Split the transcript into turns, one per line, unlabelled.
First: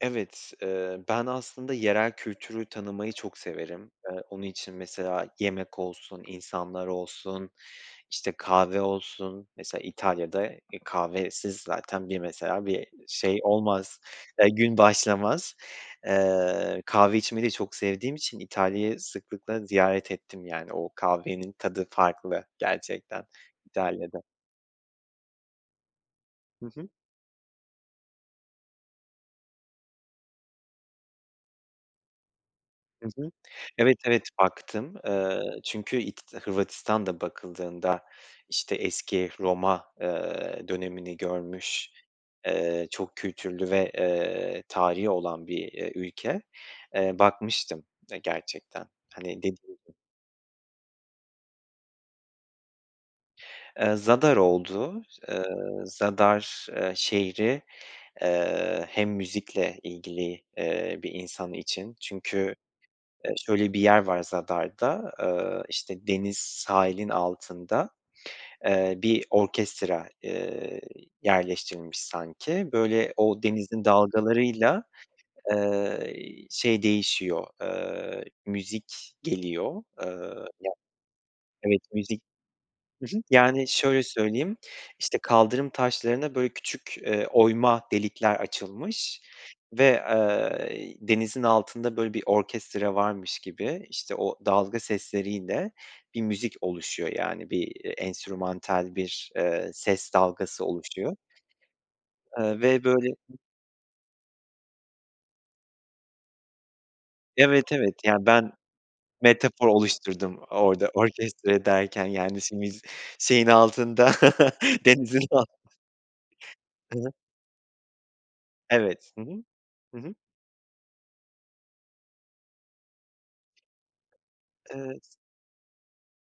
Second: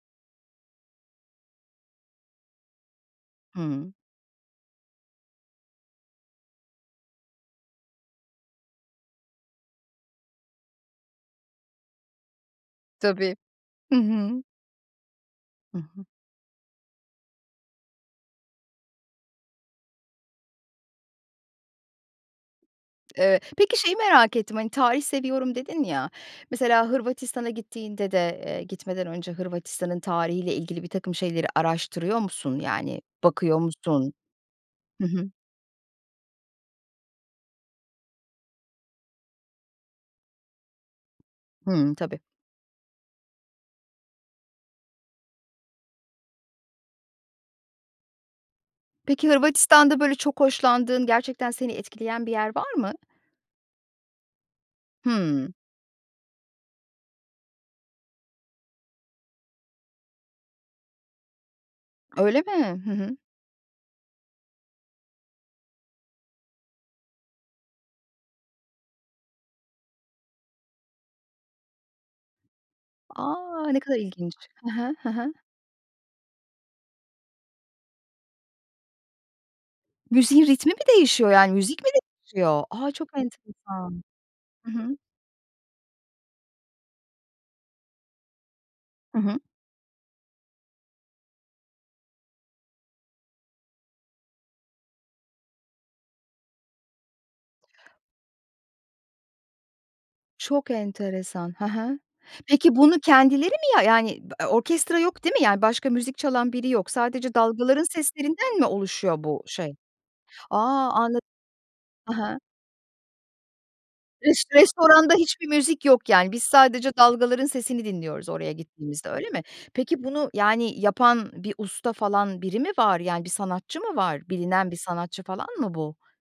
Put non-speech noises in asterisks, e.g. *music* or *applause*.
Evet, eee, ben aslında yerel kültürü tanımayı çok severim.
Hıı.
Eee, onun için mesela yemek olsun, insanlar olsun, işte, kahve olsun. Mesela, İtalya'da, e, kahvesiz zaten bir mesela bir
Tabii.
şey
Hı
olmaz,
hı.
eee, gün başlamaz.
Hı hı.
Eee, kahve içmeyi de çok sevdiğim için İtalya'yı sıklıkla ziyaret ettim, yani, o kahvenin tadı farklı gerçekten
Eee, peki, şeyi
İtalya'da.
merak ettim, hani, "Tarih seviyorum." dedin ya.
Hı hı.
Mesela, Hırvatistan'a gittiğinde de, eee, gitmeden önce Hırvatistan'ın tarihi ile ilgili birtakım şeyleri araştırıyor musun? Yani,
Hı hı.
bakıyor
Evet,
musun?
evet baktım.
Hı hı.
Eee, çünkü İt Hırvatistan da bakıldığında, işte, eski Roma, eee, dönemini görmüş,
Hımm, tabii.
eee, çok kültürlü ve, eee, tarihi olan bir, eee, ülke. Eee, bakmıştım, eee, gerçekten,
Peki,
hani, dediğim *unintelligible*
Hırvatistan'da, böyle, çok hoşlandığın, gerçekten seni etkileyen bir yer var mı?
Eee, Zadar oldu. Eee,
Hımm.
Zadar, eee, şehri, eee, hem müzikle ilgili, eee, bir insan için.
Öyle
Çünkü,
mi? Hı hı.
eee, şöyle bir yer var Zadar'da, eee, işte, deniz sahilin altında. Eee, bir orkestra, eee, yerleştirilmiş sanki. Böyle, o
A! Ne
denizin
kadar ilginç. Hı
dalgalarıyla,
hı, hı hı.
eee, şey değişiyor, eee, müzik geliyor. Eee
Müziğin ritmi
*unintelligible*
mi değişiyor? Yani,
Evet
müzik mi
müzik
değişiyor? A,
Hı
çok
hı. Yani, şöyle
enteresan!
söyleyeyim,
Hı hı.
işte, kaldırım taşlarına, böyle, küçük, eee, oyma delikler
Hı
açılmış
hı.
ve, eee, denizin altında, böyle, bir orkestra varmış gibi, işte, o dalga sesleriyle bir müzik oluşuyor. Yani, bir, eee, enstrümantal bir, eee, ses dalgası
Çok
oluşuyor.
enteresan! Ha ha.
Eee,
Peki,
ve,
bunu
böyle
kendileri mi, ya yani, orkestra yok, değil mi? Yani, başka müzik çalan biri yok. Sadece
Evet,
dalgaların
evet, yani, ben
seslerinden mi oluşuyor bu
metafor
şey?
oluşturdum
A,
orada
anlad
orkestra derken,
Ha
yani,
ha.
işte, müz şeyin altında,
Res
*chuckles*
restoranda
denizin al
hiçbir müzik yok, yani, biz sadece
Hı hı.
dalgaların sesini dinliyoruz oraya gittiğimizde,
Evet. Hı
öyle mi?
hı. Hı
Peki,
hı.
bunu, yani, yapan bir usta falan, biri mi var? Yani, bir sanatçı mı var? Bilinen bir
Evet.
sanatçı falan mı bu?